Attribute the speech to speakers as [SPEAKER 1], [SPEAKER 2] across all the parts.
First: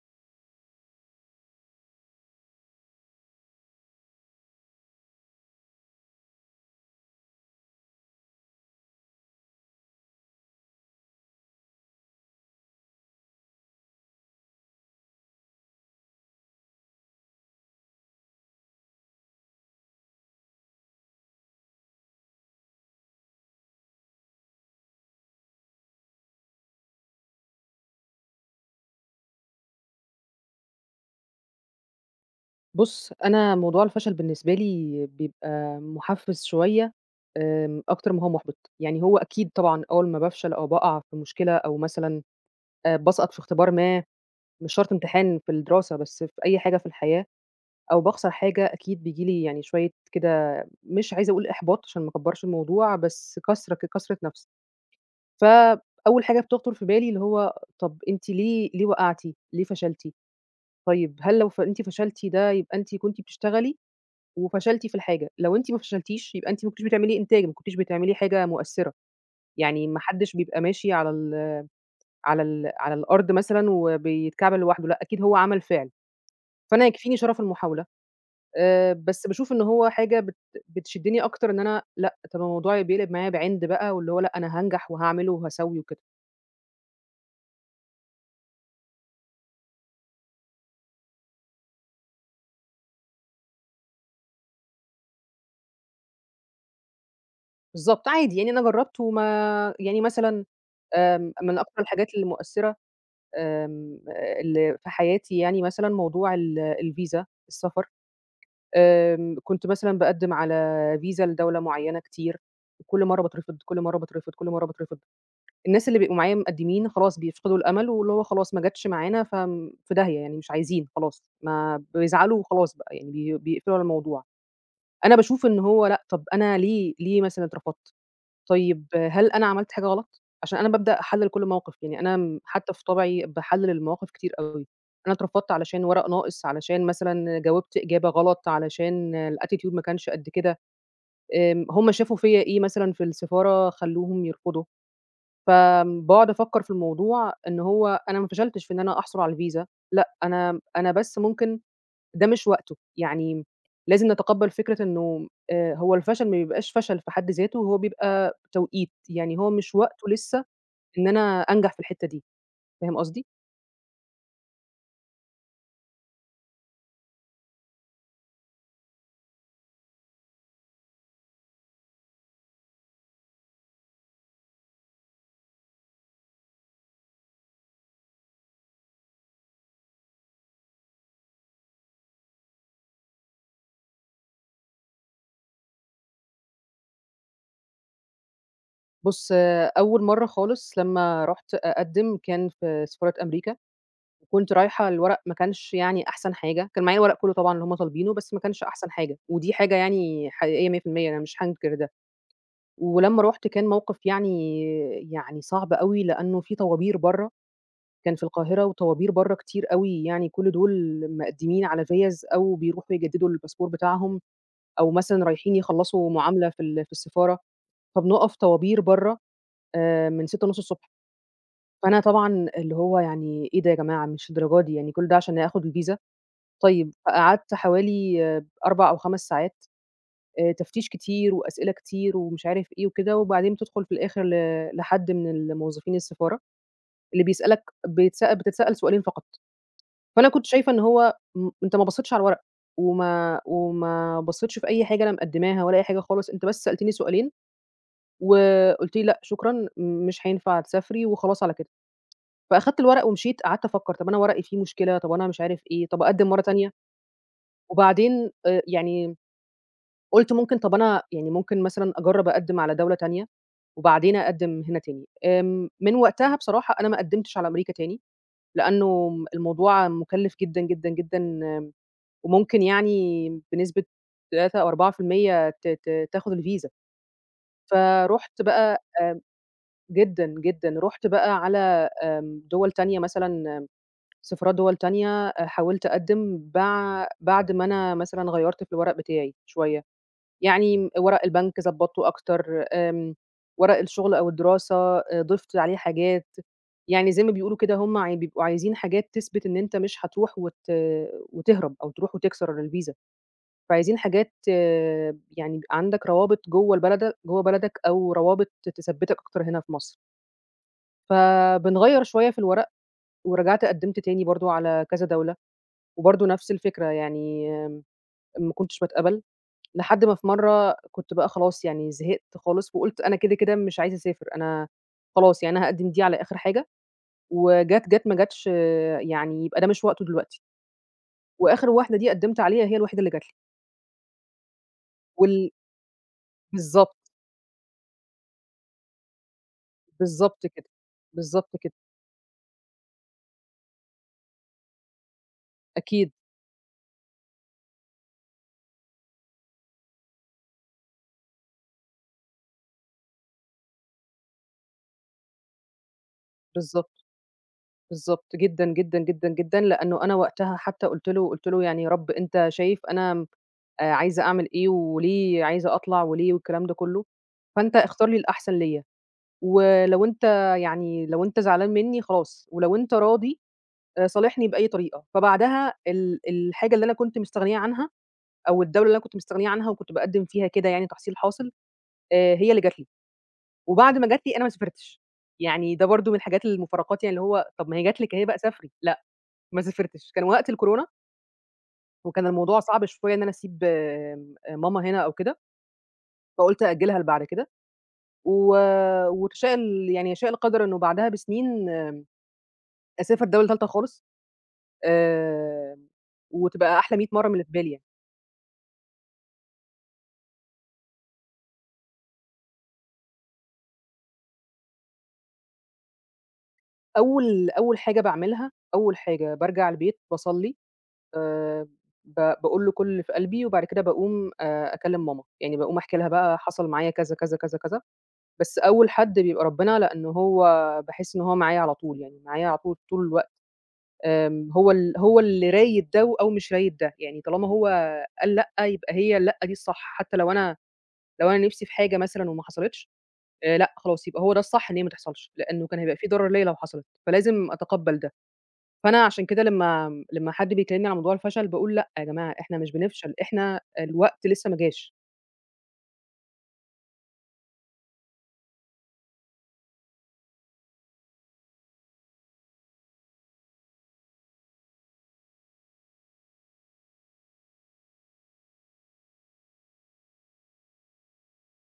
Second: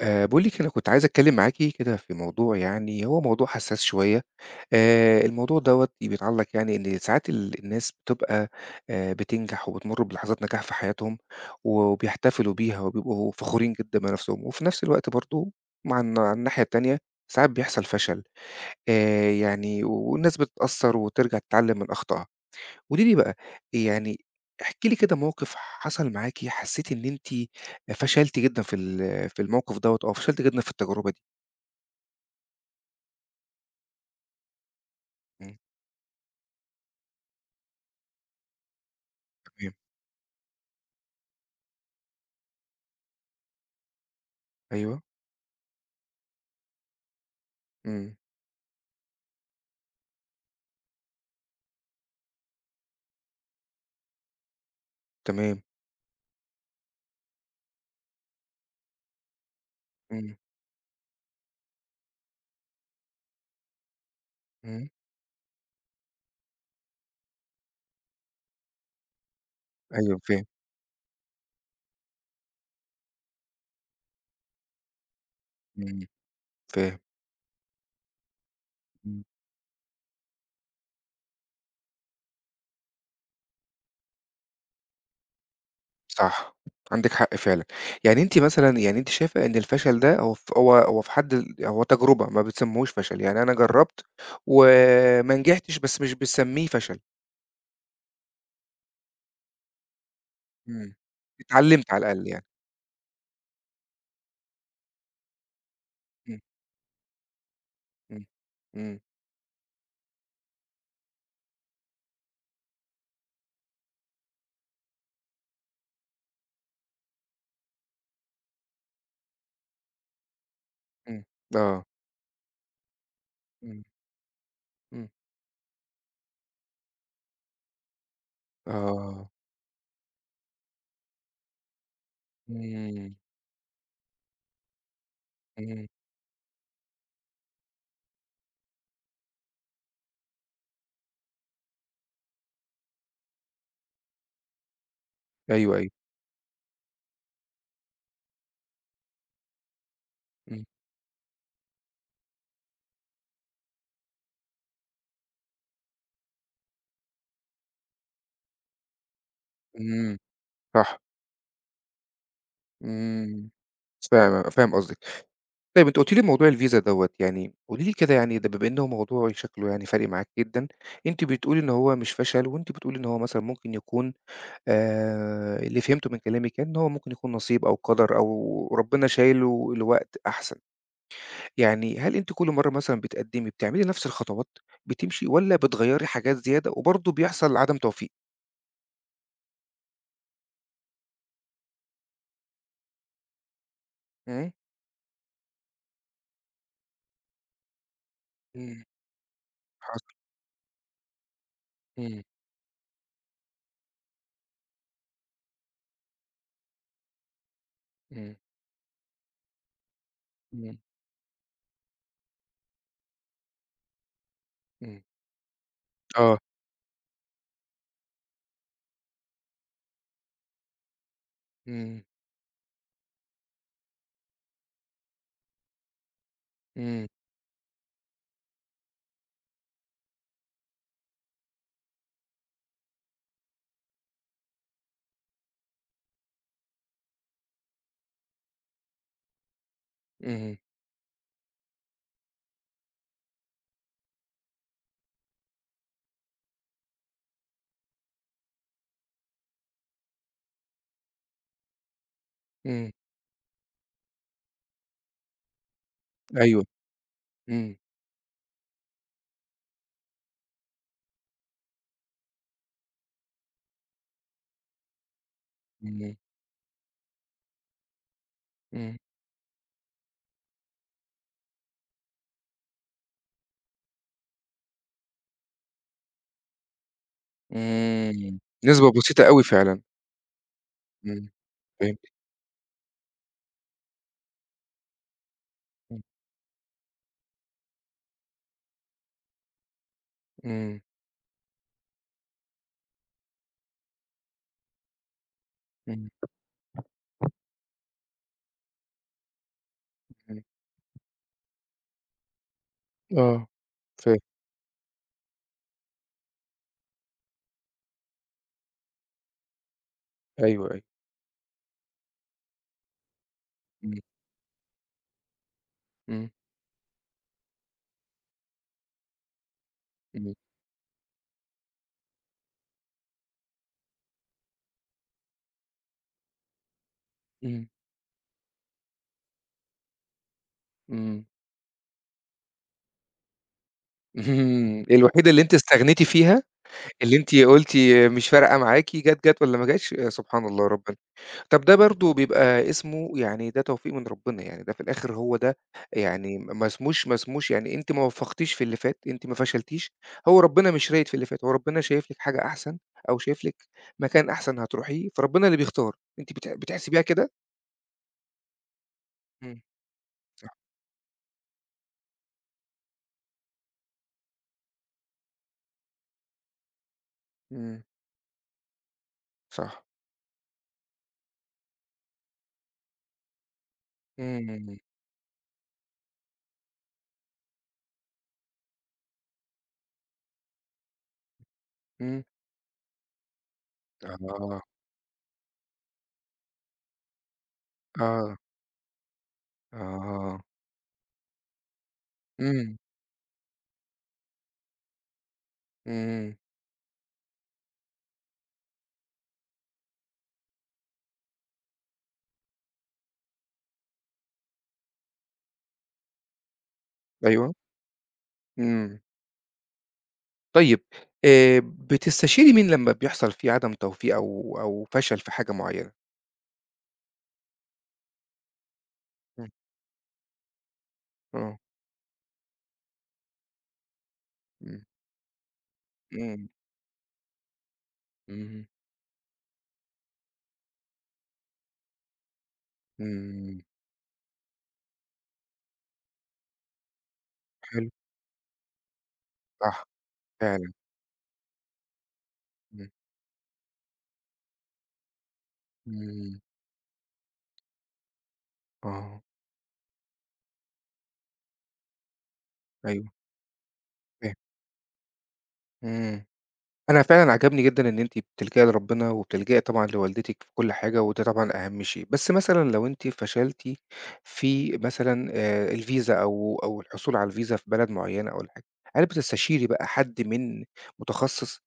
[SPEAKER 1] باقول لِك أنا كنت عايز أتكلم معاكِ كده في موضوع يعني هو موضوع حساس شوية، الموضوع دوّة بيتعلق يعني إن ساعات الناس بتبقى بتنجح وبتمر بلحظات نجاح في حياتهم، وبيحتفلوا بيها وبيبقوا فخورين جدًا بنفسهم، وفي نفس الوقت برضه مع الن على الناحية التانية ساعات بيحصل فشل، يعني والناس بتتأثر وترجع تتعلم من أخطائها. قولي لي بقى، يعني احكي لي كده موقف حصل معاكِ حسّيتِ إن أنتِ فشلتِ جدًا في الموقف دوّة أو فشلتِ جدًا في التجربة دي؟
[SPEAKER 2] بُص، أنا موضوع الفشل بالنسبة لي
[SPEAKER 1] إمم،
[SPEAKER 2] بيبقى محفّز شوية أكتر ما هو مُحبِط، يعني هو أكيد
[SPEAKER 1] تمام،
[SPEAKER 2] طبعًا أول ما بافشل أو باقع في مشكلة أو مثلًا باسقط في اختبار ما، مش شرط
[SPEAKER 1] أيوه،
[SPEAKER 2] امتحان في الدراسة بس في أي حاجة في الحياة، أو
[SPEAKER 1] إمم،
[SPEAKER 2] باخسر حاجة أكيد بييجي لي يعني شوية كده مش عايزة أقول إحباط عشان ما أكبّرش الموضوع، بس كسرة كسرة نَفْس.
[SPEAKER 1] تمام،
[SPEAKER 2] فأول حاجة بتخطر في بالي اللي هو طَب أنتِ ليه وقعتِ، ليه فشلتِ؟
[SPEAKER 1] إمم،
[SPEAKER 2] طيب هل لو أنتِ فشلتِ ده يبقى أنتِ كنتِ بتشتغلي؟ وفشلتِ
[SPEAKER 1] إمم،
[SPEAKER 2] في الحاجة، لو أنتِ ما فشلتيش يبقى أنتِ ما كنتيش بتعملي إنتاج، ما كنتيش بتعملي حاجة مؤثرة، يعني ما
[SPEAKER 1] أيوه
[SPEAKER 2] حدش
[SPEAKER 1] فاهم،
[SPEAKER 2] بيبقى ماشي على الأرض مثلًا وبيتكعبل لوحده، لأ أكيد هو عمل فعل،
[SPEAKER 1] إمم،
[SPEAKER 2] فأنا
[SPEAKER 1] فاهم،
[SPEAKER 2] يكفيني شرف المحاولة،
[SPEAKER 1] إمم،
[SPEAKER 2] بس باشوف إن هو حاجة بتشدني أكتر إن أنا لأ، طب الموضوع بيقلب معايا بعِند بقى واللي هو لأ أنا هانجح وهاعمله وهاسوي وكده،
[SPEAKER 1] صح، عندِك حق فعلًا، يعني أنتِ مثلًا يعني أنتِ شايفة إن الفشل ده هو ف هو هو في حد ال هو تجربة ما بتسميهوش فشل، يعني أنا جرّبت وما نجحتش بس مش بنسميه فشل،
[SPEAKER 2] بالضبط عادي يعني أنا جربت وما يعني مثلًا
[SPEAKER 1] إمم،
[SPEAKER 2] من أكتر
[SPEAKER 1] اتعلمت على
[SPEAKER 2] الحاجات
[SPEAKER 1] الأقل يعني،
[SPEAKER 2] المؤثرة آمم، اللي في حياتي يعني مثلًا موضوع
[SPEAKER 1] إمم،
[SPEAKER 2] الفيزا، السفر.
[SPEAKER 1] إمم، إمم.
[SPEAKER 2] كنت مثلًا باقدّم على فيزا لدولة معيّنة كتير، وكل مرّة باترفض، كل مرّة باترفض، كل مرّة باترفض. الناس اللي بيبقوا معايا مقدّمين خلاص بيفقدوا الأمل، واللي هو خلاص ما جاتش معانا فم في داهية يعني مش عايزين خلاص،
[SPEAKER 1] إمم.
[SPEAKER 2] ما
[SPEAKER 1] آه.
[SPEAKER 2] بيزعلوا وخلاص بقى يعني بي بيقفلوا على
[SPEAKER 1] إمم.
[SPEAKER 2] الموضوع.
[SPEAKER 1] إمم.
[SPEAKER 2] أنا باشوف إن هو لأ، طَب أنا ليه مثلًا اترفضت؟ طيب
[SPEAKER 1] آه.
[SPEAKER 2] هل أنا عملت حاجة غلط؟ عشان أنا بابدأ أحلّل كل موقف، يعني أنا م حتى في
[SPEAKER 1] إمم.
[SPEAKER 2] طبعي باحلّل المواقف كتير أوي، أنا اترفضت علشان
[SPEAKER 1] إمم.
[SPEAKER 2] ورق ناقص، علشان مثلًا جاوبت إجابة غلط، علشان الattitude ما كانش قد كده، هم شافوا فيّا إيه مثلًا في السفارة خلّوهم يرفضوا،
[SPEAKER 1] أيوه، أيوه.
[SPEAKER 2] فباقعد أفكّر في الموضوع إن هو أنا ما فشلتش في إن أنا أحصل على الفيزا، لأ، أنا
[SPEAKER 1] إمم.
[SPEAKER 2] أنا بس ممكن ده مش وقته، يعني لازم نتقبّل فكرة إنه هو الفشل ما بيبقاش فشل في حد ذاته، هو بيبقى توقيت، يعني هو مش وقته
[SPEAKER 1] إمم.
[SPEAKER 2] لسه
[SPEAKER 1] صح.
[SPEAKER 2] إن أنا أنجح في الحتّة دي، فاهم قصدي؟
[SPEAKER 1] إمم. فاهم فاهم قصدِك. طيب أنتِ قُلتِ لي موضوع الفيزا دوّة، يعني قولي لي كده يعني ده بما إنه موضوع شكله يعني فارق معاكِ جدًا، أنتِ بتقولي إن هو مش فشل وأنتِ بتقولي إن هو مثلًا ممكن يكون اللي فهمته من كلامِك يعني إن هو ممكن يكون نصيب أو قدر أو ربنا شايله لوقت أحسن. يعني هل أنتِ كل مرّة مثلًا بتقدّمي بتعملي نفس الخطوات، بتمشي والّا بتغيّري حاجات زيادة وبرضه بيحصل عدم توفيق؟
[SPEAKER 2] بُص، آه، أول مرّة خالص لمّا رُحت أقدّم كان في سفارة أمريكا،
[SPEAKER 1] إمم،
[SPEAKER 2] وكنت رايحة الورق ما كانش يعني أحسن حاجة، كان معايا الورق كلّه طبعًا اللي هُم طالبينه، بس ما كانش
[SPEAKER 1] إمم.
[SPEAKER 2] أحسن حاجة، ودي حاجة
[SPEAKER 1] حصل.
[SPEAKER 2] يعني حقيقية 100% أنا مش هانكر ده،
[SPEAKER 1] إمم،
[SPEAKER 2] ولمّا رُحت كان موقف يعني يعني صعب أوي، لإنه في طوابير برّه كان في
[SPEAKER 1] إمم،
[SPEAKER 2] القاهرة وطوابير برّه كتير أوي، يعني كل
[SPEAKER 1] إمم،
[SPEAKER 2] دول مقدّمين على فيَّز أو بيروحوا يجدّدوا الباسبور بتاعهم أو
[SPEAKER 1] إمم،
[SPEAKER 2] مثلًا رايحين يخلّصوا
[SPEAKER 1] آه.
[SPEAKER 2] معاملة في في السفارة، فبنُقف طوابير برّه من 6:30 الصبح، فأنا
[SPEAKER 1] إمم،
[SPEAKER 2] طبعًا اللي هو يعني إيه ده يا جماعة مش الدرجة دي يعني كل ده عشان آخُد الفيزا! طيب،
[SPEAKER 1] إمم،
[SPEAKER 2] فقعدت حوالي 4 أو 5 ساعات تفتيش كتير وأسئلة كتير ومش عارف إيه وكده، وبعدين بتدخُل في الآخِر لحد من الموظفين السفارة اللي بيسألك بيتسأل بتتسأل سؤالين فقط. فأنا كنت
[SPEAKER 1] إمم،
[SPEAKER 2] شايفة إن هو م أنت ما بصّيتش على الورق، وما بصّيتش في أي حاجة أنا مقدّماها ولا أي حاجة خالص، أنت بس سألتني سؤالين، وقُلت لي: "لأ شكرًا، مش هينفع تسافري." وخلاص على كده. فأخدت
[SPEAKER 1] إمم،
[SPEAKER 2] الورق ومشيت، قعدت أفكّر طَب أنا ورقي فيه مشكلة، طَب أنا مش عارف إيه، طَب أقدّم مرّة
[SPEAKER 1] أيوه،
[SPEAKER 2] تانية،
[SPEAKER 1] إمم،
[SPEAKER 2] وبعدين يعني قُلت ممكن طَب أنا يعني ممكن مثلًا أجرّب أقدّم على دولة تانية، وبعدين أقدّم هنا تاني. من
[SPEAKER 1] إمم،
[SPEAKER 2] وقتها بصراحة أنا ما قدّمتش على أمريكا تاني،
[SPEAKER 1] إمم،
[SPEAKER 2] لإنه الموضوع مُكلِّف جدًا، جدًا، جدًا وممكن يعني بنسبة 3 أو 4% ت ت تاخد الفيزا.
[SPEAKER 1] إمم،
[SPEAKER 2] فرُحت بقى
[SPEAKER 1] نسبة بسيطة أوي فعلًا،
[SPEAKER 2] جدًا، جدًا، رُحت
[SPEAKER 1] إمم،
[SPEAKER 2] بقى على
[SPEAKER 1] فهمتِك،
[SPEAKER 2] دول تانية مثلًا آم، سفارات دول تانية حاولت
[SPEAKER 1] إمم،
[SPEAKER 2] أقدّم بعد ما أنا مثلًا غيّرت في الورق بتاعي شوية،
[SPEAKER 1] إمم،
[SPEAKER 2] يعني ورق البنك ضبّطته أكتر، ورق الشغل أو الدراسة ضِفت عليه
[SPEAKER 1] إمم،
[SPEAKER 2] حاجات، يعني زي ما بيقولوا كده هم بيبقوا عايزين حاجات تثبت إن أنت مش هتروح
[SPEAKER 1] إمم،
[SPEAKER 2] وتهرب أو تروح وتكسر الفيزا.
[SPEAKER 1] آه،
[SPEAKER 2] فعايزين
[SPEAKER 1] فاهم،
[SPEAKER 2] حاجات آه، يعني يبقى عندك روابط جوّه البلد جوّه بلدك أو روابط تثبّتك أكتر هنا في مصر.
[SPEAKER 1] أيوه، أيوه،
[SPEAKER 2] فبنغيّر شوية في الورق ورجعت
[SPEAKER 1] إمم،
[SPEAKER 2] قدّمت تاني برضه على كذا دولة، وبرضه
[SPEAKER 1] إمم،
[SPEAKER 2] نفس الفكرة يعني ما كنتش باتقبل، لحد ما في
[SPEAKER 1] إمم،
[SPEAKER 2] مرّة كنت بقى خلاص يعني زهقت خالص وقُلت أنا كده، كده مش عايزة أسافر، أنا خلاص يعني أنا هاقدّم دي على آخر حاجة
[SPEAKER 1] إمم،
[SPEAKER 2] وجات، جات ما جاتش آه، يعني يبقى ده مش وقته دلوقتي،
[SPEAKER 1] إمم،
[SPEAKER 2] وآخر واحدة دي قدّمت عليها هي الوحيدة اللي جات لي
[SPEAKER 1] الوحيدة اللي
[SPEAKER 2] وال
[SPEAKER 1] أنتِ استغنيتِ فيها
[SPEAKER 2] بالضبط،
[SPEAKER 1] اللي أنتِ قُلتِ مش فارقة معاكِ جات، جات والّا ما جاتش يا سبحان
[SPEAKER 2] بالضبط
[SPEAKER 1] الله
[SPEAKER 2] كده،
[SPEAKER 1] ربنا.
[SPEAKER 2] بالضبط
[SPEAKER 1] طب
[SPEAKER 2] كده.
[SPEAKER 1] ده برضه بيبقى اسمه يعني ده توفيق من ربنا، يعني ده في الآخر هو ده
[SPEAKER 2] أكيد،
[SPEAKER 1] يعني ما اسموش يعني أنتِ ما وفّقتيش في اللي فات، أنتِ ما فشلتيش، هو ربنا مش رايد في اللي فات، هو ربنا شايف لِك حاجة أحسن أو شايف لِك مكان أحسن هتروحيه، فربنا اللي بيختار، أنتِ بتحسبيها
[SPEAKER 2] بالضبط،
[SPEAKER 1] كده؟
[SPEAKER 2] بالضبط، جدًا، جدًا، جدًا، جدًا،
[SPEAKER 1] إمم،
[SPEAKER 2] لأنه أنا
[SPEAKER 1] صح،
[SPEAKER 2] وقتها حتى قُلت له: "يعني يا رب أنت شايف أنا م عايزة أعمل إيه وليه عايزة أطلع وليه والكلام ده كُلّه، فأنت
[SPEAKER 1] إمم،
[SPEAKER 2] اختار لي الأحسن ليّا،
[SPEAKER 1] صح،
[SPEAKER 2] ولو أنت يعني لو أنت زعلان منّي خلاص، ولو أنت راضي صالحني بأي
[SPEAKER 1] إمم،
[SPEAKER 2] طريقة." فبعدها الحاجة اللي أنا كنت مستغنية عنها أو الدولة اللي أنا كنت مستغنية عنها وكنت باقدّم فيها كده يعني تحصيل حاصل،
[SPEAKER 1] إمم،
[SPEAKER 2] هي اللي جات لي. وبعد ما جات لي أنا ما
[SPEAKER 1] آه،
[SPEAKER 2] سافرتش، يعني ده برضه من الحاجات المفارقات يعني اللي هو طَب ما هي جات لِك أهي
[SPEAKER 1] آه،
[SPEAKER 2] بقى سافري، لأ ما سافرتش، كان
[SPEAKER 1] آه،
[SPEAKER 2] وقت الكورونا وكان الموضوع
[SPEAKER 1] إمم،
[SPEAKER 2] صعب شوية إن أنا أسيب ماما هنا أو كده،
[SPEAKER 1] إمم،
[SPEAKER 2] فقُلت أأجلها لبعد كده، و وتشاء ال يعني يشاء القدر إنه بعدها بسنين أسافر دولة تالتة خالص، آمم، وتبقى أحلى 100 مرّة من اللي في
[SPEAKER 1] أيوه،
[SPEAKER 2] بالي يعني.
[SPEAKER 1] إمم. طيب بتستشيري مين لمّا بيحصل في عدم توفيق أو فشل في حاجة معيّنة؟
[SPEAKER 2] أول أول حاجة باعملها، أول حاجة
[SPEAKER 1] إمم،
[SPEAKER 2] بارجع البيت باصلّي
[SPEAKER 1] آه،
[SPEAKER 2] آآ ب باقول له كل اللي في قلبي، وبعد كده باقوم
[SPEAKER 1] إمم،
[SPEAKER 2] أكلّم ماما، يعني باقوم أحكي لها بقى
[SPEAKER 1] إمم،
[SPEAKER 2] حصل معايا كذا، كذا، كذا، كذا، بس
[SPEAKER 1] إمم،
[SPEAKER 2] أول حد بيبقى ربنا، لإن هو باحس إن هو معايا على طول، يعني معايا على طول، طول الوقت،
[SPEAKER 1] إمم،
[SPEAKER 2] هو هو اللي رايد ده و أو مش رايد ده، يعني طالما هو
[SPEAKER 1] حلو،
[SPEAKER 2] قال لأ، يبقى هي اللأ دي الصح،
[SPEAKER 1] صح
[SPEAKER 2] حتى لو أنا
[SPEAKER 1] فعلًا،
[SPEAKER 2] لو أنا نِفْسي في حاجة مثلًا وما
[SPEAKER 1] إمم،
[SPEAKER 2] حصلتش، لأ خلاص يبقى هو ده الصح إن هي ما تحصلش، لإنه كان هيبقى في ضرر
[SPEAKER 1] إمم،
[SPEAKER 2] ليّا لو حصلت، فلازم أتقبّل ده. فأنا
[SPEAKER 1] آه،
[SPEAKER 2] عشان كده لمّا حد بيكلمني على موضوع الفشل باقول لأ يا جماعة إحنا مش
[SPEAKER 1] أيوه
[SPEAKER 2] بنفشل، إحنا الوقت
[SPEAKER 1] فاهم،
[SPEAKER 2] لسه ما جاش.
[SPEAKER 1] إمم، أنا فعلًا عجبني جدًا إن أنتِ بتلجئي لربنا وبتلجئي طبعًا لوالدتِك في كل حاجة، وده طبعًا أهم شيء، بس مثلًا لو أنتِ فشلتِ في مثلًا الفيزا أو الحصول على الفيزا في بلد معيّنة أو الحاجة، هل بتستشيري بقى حد من متخصص؟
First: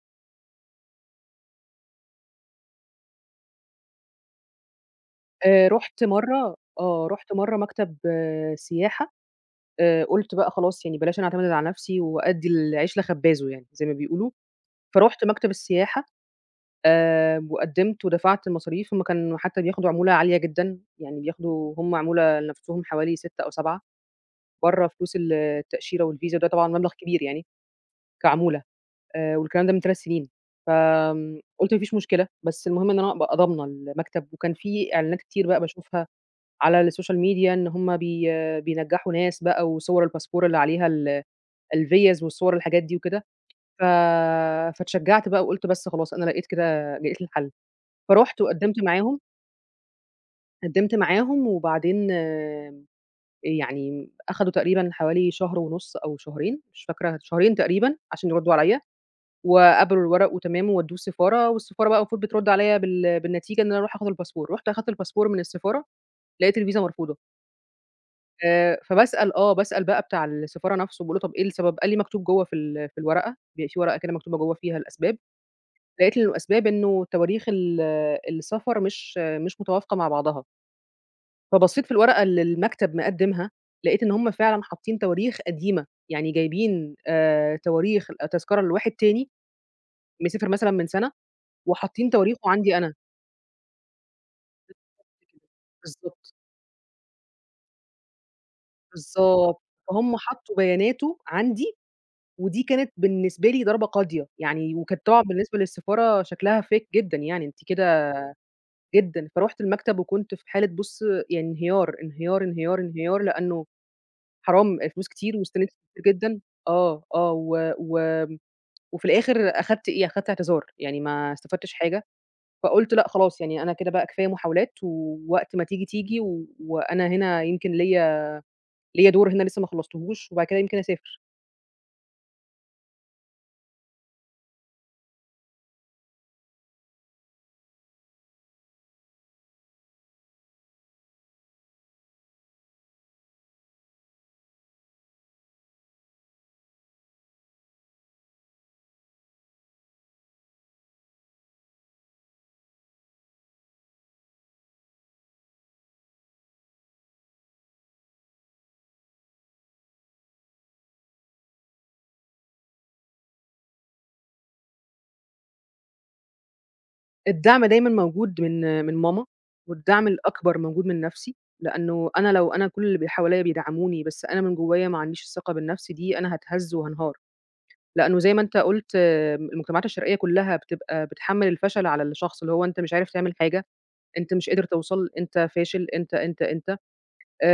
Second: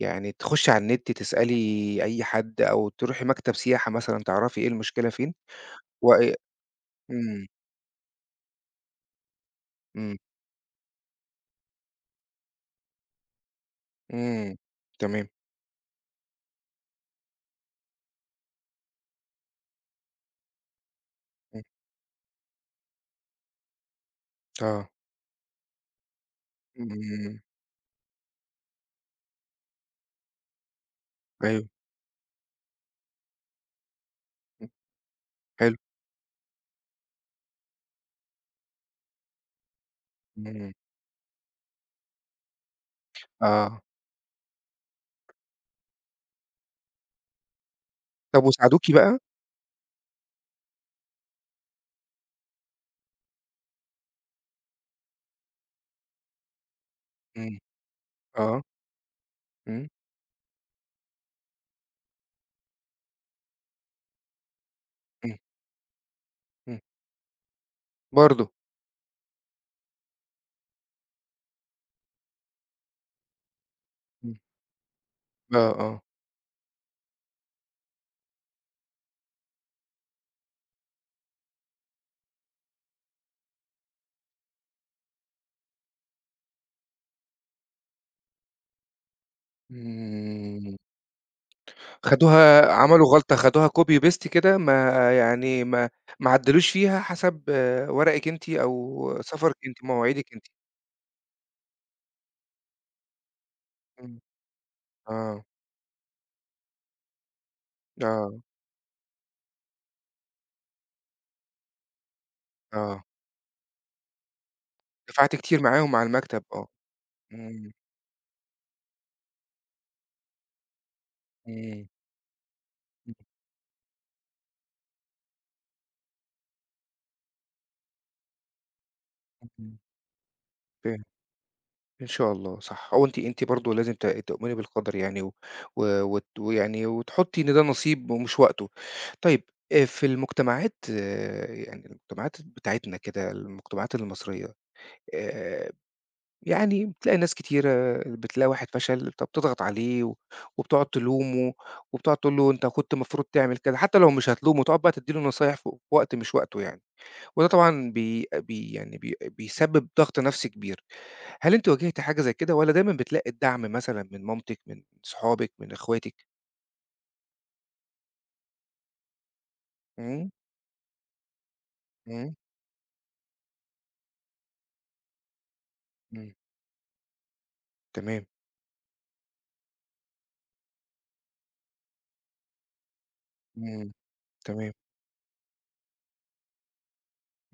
[SPEAKER 1] يعني تخشي على النت تسألي أي حد أو تروحي مكتب سياحة مثلًا تعرفي إيه المشكلة فين
[SPEAKER 2] رُحت
[SPEAKER 1] و
[SPEAKER 2] مرّة
[SPEAKER 1] إمم،
[SPEAKER 2] مكتب سياحة،
[SPEAKER 1] إمم،
[SPEAKER 2] قُلت بقى خلاص يعني بلاش أنا أعتمد على نفسي وأدّي العيش لخبازه يعني زي ما بيقولوا،
[SPEAKER 1] إمم،
[SPEAKER 2] فرُحت
[SPEAKER 1] تمام،
[SPEAKER 2] مكتب السياحة وقدّمت ودفعت المصاريف، هم كانوا حتى بياخدوا عمولة عالية جدًا، يعني
[SPEAKER 1] إمم،
[SPEAKER 2] بياخدوا هم عمولة لنفسهم حوالي 6 أو 7 برّه
[SPEAKER 1] آه،
[SPEAKER 2] فلوس التأشيرة والفيزا وده طبعًا
[SPEAKER 1] إمم،
[SPEAKER 2] مبلغ
[SPEAKER 1] إمم،
[SPEAKER 2] كبير
[SPEAKER 1] إمم،
[SPEAKER 2] يعني كعمولة. والكلام ده من 3 سنين، فآمم
[SPEAKER 1] أيوه،
[SPEAKER 2] قُلت ما فيش مشكلة، بس المهم إن أنا أبقى ضامنة المكتب، وكان
[SPEAKER 1] إمم،
[SPEAKER 2] في إعلانات كتير بقى
[SPEAKER 1] حلو،
[SPEAKER 2] باشوفها على الSocial Media إن هُم بينجّحوا ناس بقى وصور الباسبور اللي
[SPEAKER 1] إمم،
[SPEAKER 2] عليها الفيَّز والصور الحاجات دي وكده،
[SPEAKER 1] آه،
[SPEAKER 2] ف فاتشجّعت بقى وقُلت بس خلاص أنا لقيت كده لقيت الحل، فرُحت
[SPEAKER 1] طب وساعدوكِ
[SPEAKER 2] وقدّمت
[SPEAKER 1] بقى؟
[SPEAKER 2] معاهم، قدّمت معاهم وبعدين يعني أخدوا تقريبًا حوالي شهر ونُص أو شهرين، مش فاكرة، شهرين
[SPEAKER 1] إمم،
[SPEAKER 2] تقريبًا عشان يردّوا
[SPEAKER 1] آه،
[SPEAKER 2] عليَّ.
[SPEAKER 1] إمم،
[SPEAKER 2] وقبلوا الورق وتمام وودّوه السفارة، والسفارة بقى المفروض بترُد عليَّ بالنتيجة إن أنا أروح آخُد الباسبور، رُحت أخدت الباسبور
[SPEAKER 1] إمم،
[SPEAKER 2] من السفارة، لقيت
[SPEAKER 1] إمم،
[SPEAKER 2] الفيزا مرفوضة،
[SPEAKER 1] برضه،
[SPEAKER 2] فباسأل آه، باسأل بقى بتاع السفارة نَفْسه باقول له: "طَب إيه السبب؟" قال لي: "مكتوب جوّه في في الورقة." بيبقى في ورقة كده
[SPEAKER 1] إمم،
[SPEAKER 2] مكتوبة جوّه فيها الأسباب،
[SPEAKER 1] آه، آه،
[SPEAKER 2] لقيت إن الأسباب إنه تواريخ السفر مش متوافقة مع بعضها، فبصّيت في الورقة اللي المكتب مقدّمها، لقيت إن هم فعلًا حاطّين تواريخ قديمة، يعني جايبين تواريخ التذكرة لواحد تاني مسافر مثلًا
[SPEAKER 1] إمم،
[SPEAKER 2] من سَنة وحاطّين تواريخه
[SPEAKER 1] خدوها
[SPEAKER 2] عندي أنا.
[SPEAKER 1] عملوا غلطة خدوها copy paste كده ما
[SPEAKER 2] كده،
[SPEAKER 1] يعني ما ما
[SPEAKER 2] بالضبط،
[SPEAKER 1] عدلوش فيها حسب ورقِك أنتِ أو سفرِك
[SPEAKER 2] بالضبط،
[SPEAKER 1] أنتِ،
[SPEAKER 2] فهُم
[SPEAKER 1] مواعيدِك أنتِ،
[SPEAKER 2] حطّوا بياناته عندي، ودي كانت بالنسبة لي ضربة
[SPEAKER 1] إمم،
[SPEAKER 2] قاضية، يعني وكانت طبعًا
[SPEAKER 1] آه.
[SPEAKER 2] بالنسبة للسفارة شكلها fake جدًا يعني، أنتِ كده
[SPEAKER 1] آه،
[SPEAKER 2] جدًا، فرُحت المكتب وكنت في حالة بُص يعني انهيار، انهيار، انهيار،
[SPEAKER 1] آه،
[SPEAKER 2] انهيار، لأنه حرام فلوس
[SPEAKER 1] دفعت
[SPEAKER 2] كتير
[SPEAKER 1] كتير
[SPEAKER 2] واستنيت
[SPEAKER 1] معاهم على
[SPEAKER 2] كتير جدًا
[SPEAKER 1] المكتب آه،
[SPEAKER 2] آه، آه،
[SPEAKER 1] إمم،
[SPEAKER 2] و و وفي الآخر أخدت إيه، أخدت اعتذار، يعني ما استفدتش
[SPEAKER 1] إمم،
[SPEAKER 2] حاجة، فقُلت لأ
[SPEAKER 1] إمم،
[SPEAKER 2] خلاص يعني أنا كده بقى كفاية محاولات، ووقت ما تيجي، تيجي، و وأنا هنا يمكن ليّا دور هنا لسه ما
[SPEAKER 1] إمم،
[SPEAKER 2] خلّصتهوش وبعد كده يمكن
[SPEAKER 1] فاهم،
[SPEAKER 2] أسافر.
[SPEAKER 1] إن شاء الله صح، هو أنتِ أنتِ برضه لازم تؤمني بالقدر يعني و و وت ويعني وتحطي إن ده نصيب ومش وقته. طيب في المجتمعات يعني المجتمعات بتاعتنا كده، المجتمعات المصرية آآ يعني بتلاقي ناس كتيرة بتلاقي واحد فشل فبتضغط عليه وبتقعد تلومه وبتقعد تقول له أنت كنت المفروض تعمل كذا، حتى لو مش هتلومه تقعد بقى تدّي له نصايح في وقت مش وقته يعني. وده طبعًا بي بي يعني بي بيسبب ضغط نفسي كبير. هل أنتِ واجهتِ حاجة زي كده والّا دايمًا بتلاقي الدعم مثلًا من مامتِك، من صحابِك، من إخواتِك؟
[SPEAKER 2] الدعم دايمًا موجود من ماما، والدعم
[SPEAKER 1] إمم،
[SPEAKER 2] الأكبر موجود من نَفْسي، لإنه أنا
[SPEAKER 1] إمم،
[SPEAKER 2] لو أنا كل اللي ب حواليّا بيدعموني بس أنا من جوّايا ما عنديش الثقة بالنَفْس دي،
[SPEAKER 1] إمم،
[SPEAKER 2] أنا هاتهز وهانهار. لإنه
[SPEAKER 1] تمام،
[SPEAKER 2] زي ما أنت قُلت آه، المجتمعات الشرقية كلّها بتبقى بتحمّل الفشل على الشخص، اللي هو أنت مش عارف تعمل حاجة،
[SPEAKER 1] إمم،
[SPEAKER 2] أنت مش قادر
[SPEAKER 1] تمام،
[SPEAKER 2] توصل، أنت فاشل، أنت، أنت، أنت.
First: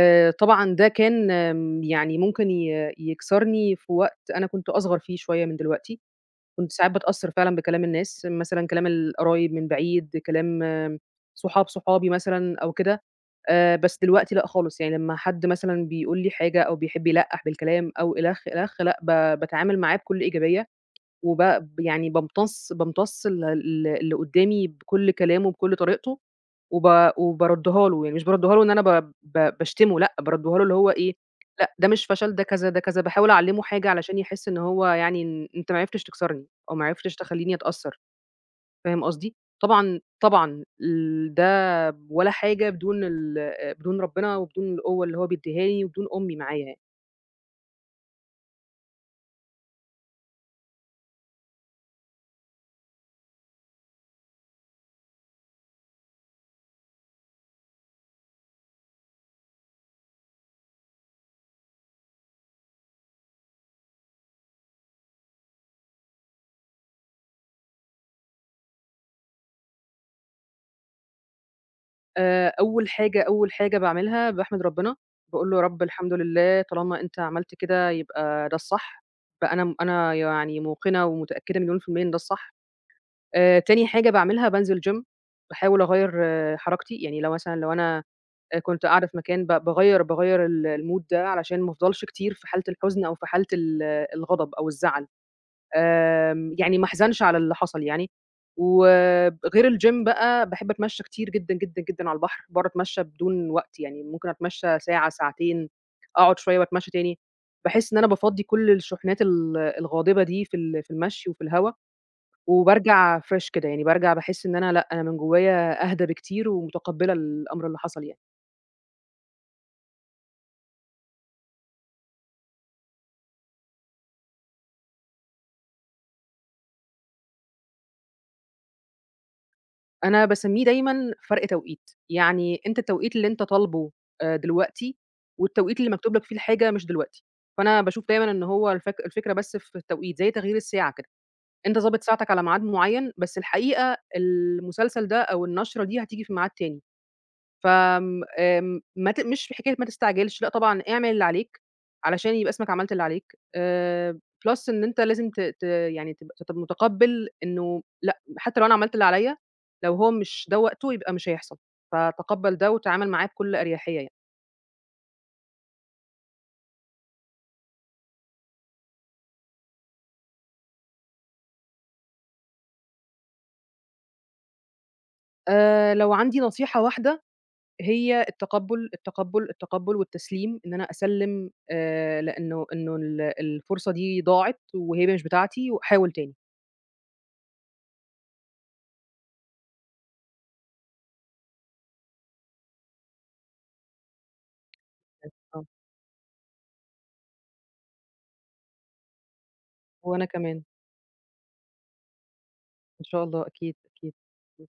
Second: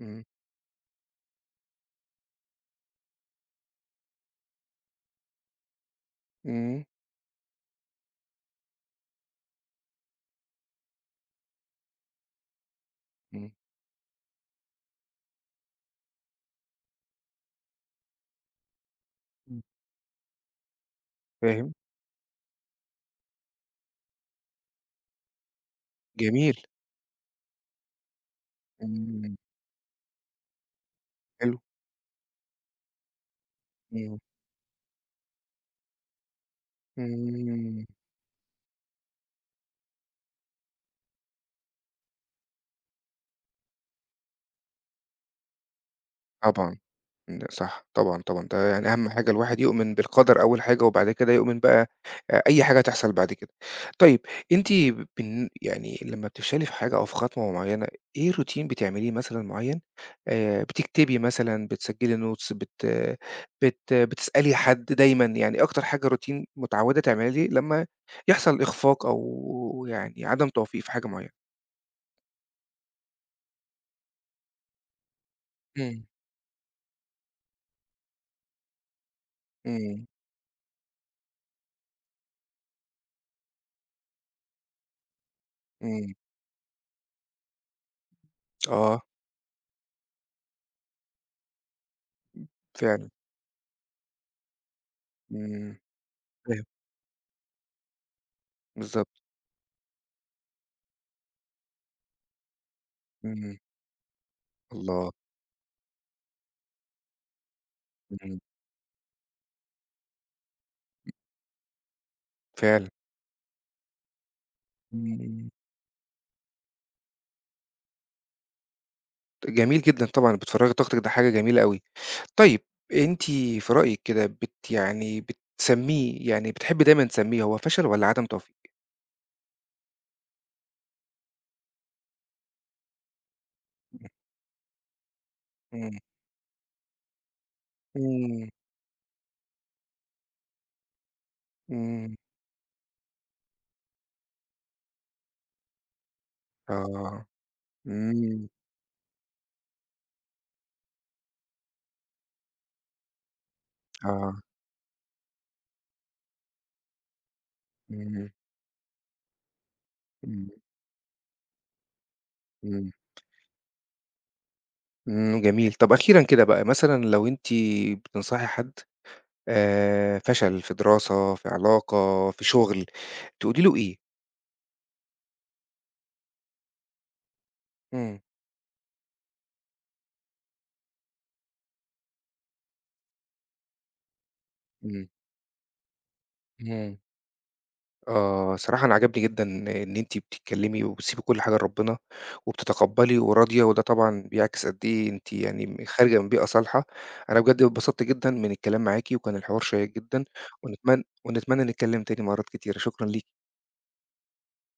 [SPEAKER 1] إمم،
[SPEAKER 2] طبعًا ده كان يعني ممكن يكسرني في وقت أنا كنت أصغر فيه شوية من دلوقتي. كنت
[SPEAKER 1] إمم،
[SPEAKER 2] ساعات باتأثّر فعلًا بكلام الناس، مثلًا كلام القرايب من بعيد، كلام صحابي مثلًا أو كده،
[SPEAKER 1] إمم،
[SPEAKER 2] بس دلوقتي لأ خالص، يعني لمّا حد مثلًا بيقول لي حاجة أو بيحب يلقّح بالكلام أو إلَخ، إلَخ لأ
[SPEAKER 1] إمم،
[SPEAKER 2] باتعامل معاه بكل إيجابية. وب
[SPEAKER 1] فاهم،
[SPEAKER 2] ب يعني بامتص ال ال اللي قدّامي بكل كلامه، بكل طريقته،
[SPEAKER 1] جميل،
[SPEAKER 2] وب وباردّها له، يعني مش باردّها له إن أنا ب
[SPEAKER 1] إمم،
[SPEAKER 2] ب باشتمه لأ، باردّها له اللي هو إيه،
[SPEAKER 1] حلو،
[SPEAKER 2] لأ ده مش فشل، ده كذا، ده كذا، باحاول أعلّمه حاجة
[SPEAKER 1] إمم،
[SPEAKER 2] علشان يحس إن هو يعني إن أنت ما عرفتش تكسرني، أو ما عرفتش تخلّيني
[SPEAKER 1] إمم،
[SPEAKER 2] أتأثّر، فاهم قصدي؟ طبعًا، طبعًا ده ولا حاجة بدون بدون ربنا، وبدون القوة اللي هو بيدّيها لي، وبدون أمي معايا
[SPEAKER 1] طبعًا.
[SPEAKER 2] يعني.
[SPEAKER 1] ده صح، طبعًا، طبعًا، ده يعني أهم حاجة الواحد يؤمن بالقدر أول حاجة، وبعد كده يؤمن بقى أي حاجة هتحصل بعد كده. طيب أنتِ يعني لمّا بتفشلي في حاجة أو في خطوة معيّنة، إيه routine بتعمليه مثلًا معيّن؟ بتكتبي مثلًا، بتسجّلي notes، بت بت بتسألي حد دايمًا، يعني أكتر حاجة routine متعوّدة تعمليه لمّا يحصل إخفاق أو يعني عدم توفيق في حاجة معيّنة؟
[SPEAKER 2] أول حاجة، أول حاجة باعملها باحمد ربنا، باقول له: "يا رب
[SPEAKER 1] إمم،
[SPEAKER 2] الحمد لله طالما أنت عملت كده يبقى ده الصح." فأنا م
[SPEAKER 1] إمم،
[SPEAKER 2] أنا يعني موقنة ومتأكدة مليون في المِيّة إن ده الصح. تاني حاجة باعملها بانزل gym، باحاول أغيّر
[SPEAKER 1] إمم،
[SPEAKER 2] حركتي، يعني لو أنا كنت
[SPEAKER 1] آه،
[SPEAKER 2] قاعدة في مكان ب باغيّر باغيّر الmood ده علشان ما أفضلش كتير في حالة الحزن
[SPEAKER 1] فعلًا،
[SPEAKER 2] أو في حالة الغضب أو الزعل.
[SPEAKER 1] إمم، فاهم،
[SPEAKER 2] يعني ما احزنش على اللي حصل يعني،
[SPEAKER 1] بالضبط،
[SPEAKER 2] وغير الgym بقى باحب أتمشى كتير جدًا، جدًا، جدًا على البحر، باقعد أتمشى بدون
[SPEAKER 1] إمم.
[SPEAKER 2] وقت يعني ممكن أتمشى ساعة،
[SPEAKER 1] الله!
[SPEAKER 2] ساعتين، أقعد شوية وأتمشى تاني، باحس إن أنا
[SPEAKER 1] إمم،
[SPEAKER 2] بافضّي كل الشحنات الغاضبة دي في في المشي وفي الهوا،
[SPEAKER 1] فعلًا،
[SPEAKER 2] وبارجع fresh كده، يعني بارجع باحس إن أنا لأ، أنا
[SPEAKER 1] إمم،
[SPEAKER 2] من
[SPEAKER 1] إمم،
[SPEAKER 2] جوايا أهدى بكتير ومتقبّلة الأمر اللي حصل يعني.
[SPEAKER 1] جميل جدًا طبعًا بتفرّغي طاقتِك ده حاجة جميلة أوي. طيب أنتِ في رأيِك كده يعني بتسمّيه يعني بتحبّي دايمًا تسمّيه هو فشل والّا عدم توفيق؟
[SPEAKER 2] أنا باسمّيه دايمًا فرق توقيت، يعني أنت التوقيت اللي أنت طالبه دلوقتي، والتوقيت اللي
[SPEAKER 1] إمم،
[SPEAKER 2] مكتوب لك فيه الحاجة مش دلوقتي، فأنا باشوف دايمًا إن
[SPEAKER 1] إمم،
[SPEAKER 2] هو الفكرة بس في التوقيت، زي تغيير الساعة كده، أنت ضابط
[SPEAKER 1] إمم،
[SPEAKER 2] ساعتك على ميعاد معيّن، بس الحقيقة المسلسل ده أو النشرة دي هتيجي في ميعاد تاني.
[SPEAKER 1] آه،
[SPEAKER 2] فآمم،
[SPEAKER 1] إمم،
[SPEAKER 2] آمم، ما ت مش حكاية ما تستعجلش، لأ طبعًا اعمل اللي عليك، علشان يبقى اسمك عملت اللي عليك،
[SPEAKER 1] آه،
[SPEAKER 2] plus إن أنت لازم ت ت يعني تبقى متقبّل إنه لأ،
[SPEAKER 1] إمم،
[SPEAKER 2] حتى لو أنا عملت اللي عليَّ، لو هو
[SPEAKER 1] إمم،
[SPEAKER 2] مش ده وقته يبقى مش هيحصل، فتقبّل ده
[SPEAKER 1] إمم،
[SPEAKER 2] وتعامل معاه بكل أريحية يعني.
[SPEAKER 1] إمم، جميل. طَب أخيرًا كده بقى مثلًا لو أنتِ بتنصحي حد فشل في دراسة، في علاقة، في شغل، تقولي له إيه؟
[SPEAKER 2] لو عندي نصيحة واحدة
[SPEAKER 1] إمم،
[SPEAKER 2] هي التقبُّل، التقبُّل، التقبُّل والتسليم، إن أنا أسلِّم لإنه الفرصة دي ضاعت وهي
[SPEAKER 1] إمم،
[SPEAKER 2] مش بتاعتي وأحاول تاني.
[SPEAKER 1] إمم. آه، صراحة أنا عجبني جدًا إن أنتِ بتتكلّمي وبتسيبي كل حاجة لربنا، وبتتقبّلي وراضية، وده طبعًا بيعكس قد إيه أنتِ
[SPEAKER 2] آه،
[SPEAKER 1] يعني خارجة من بيئة صالحة. أنا بجد اتبسطت جدًا من الكلام معاكِ، وكان الحوار شيّق جدًا،
[SPEAKER 2] وأنا كمان.
[SPEAKER 1] ونتمنى نتكلّم تاني مرّات كتيرة،
[SPEAKER 2] إن
[SPEAKER 1] شكرًا
[SPEAKER 2] شاء
[SPEAKER 1] ليكِ.
[SPEAKER 2] الله أكيد، أكيد.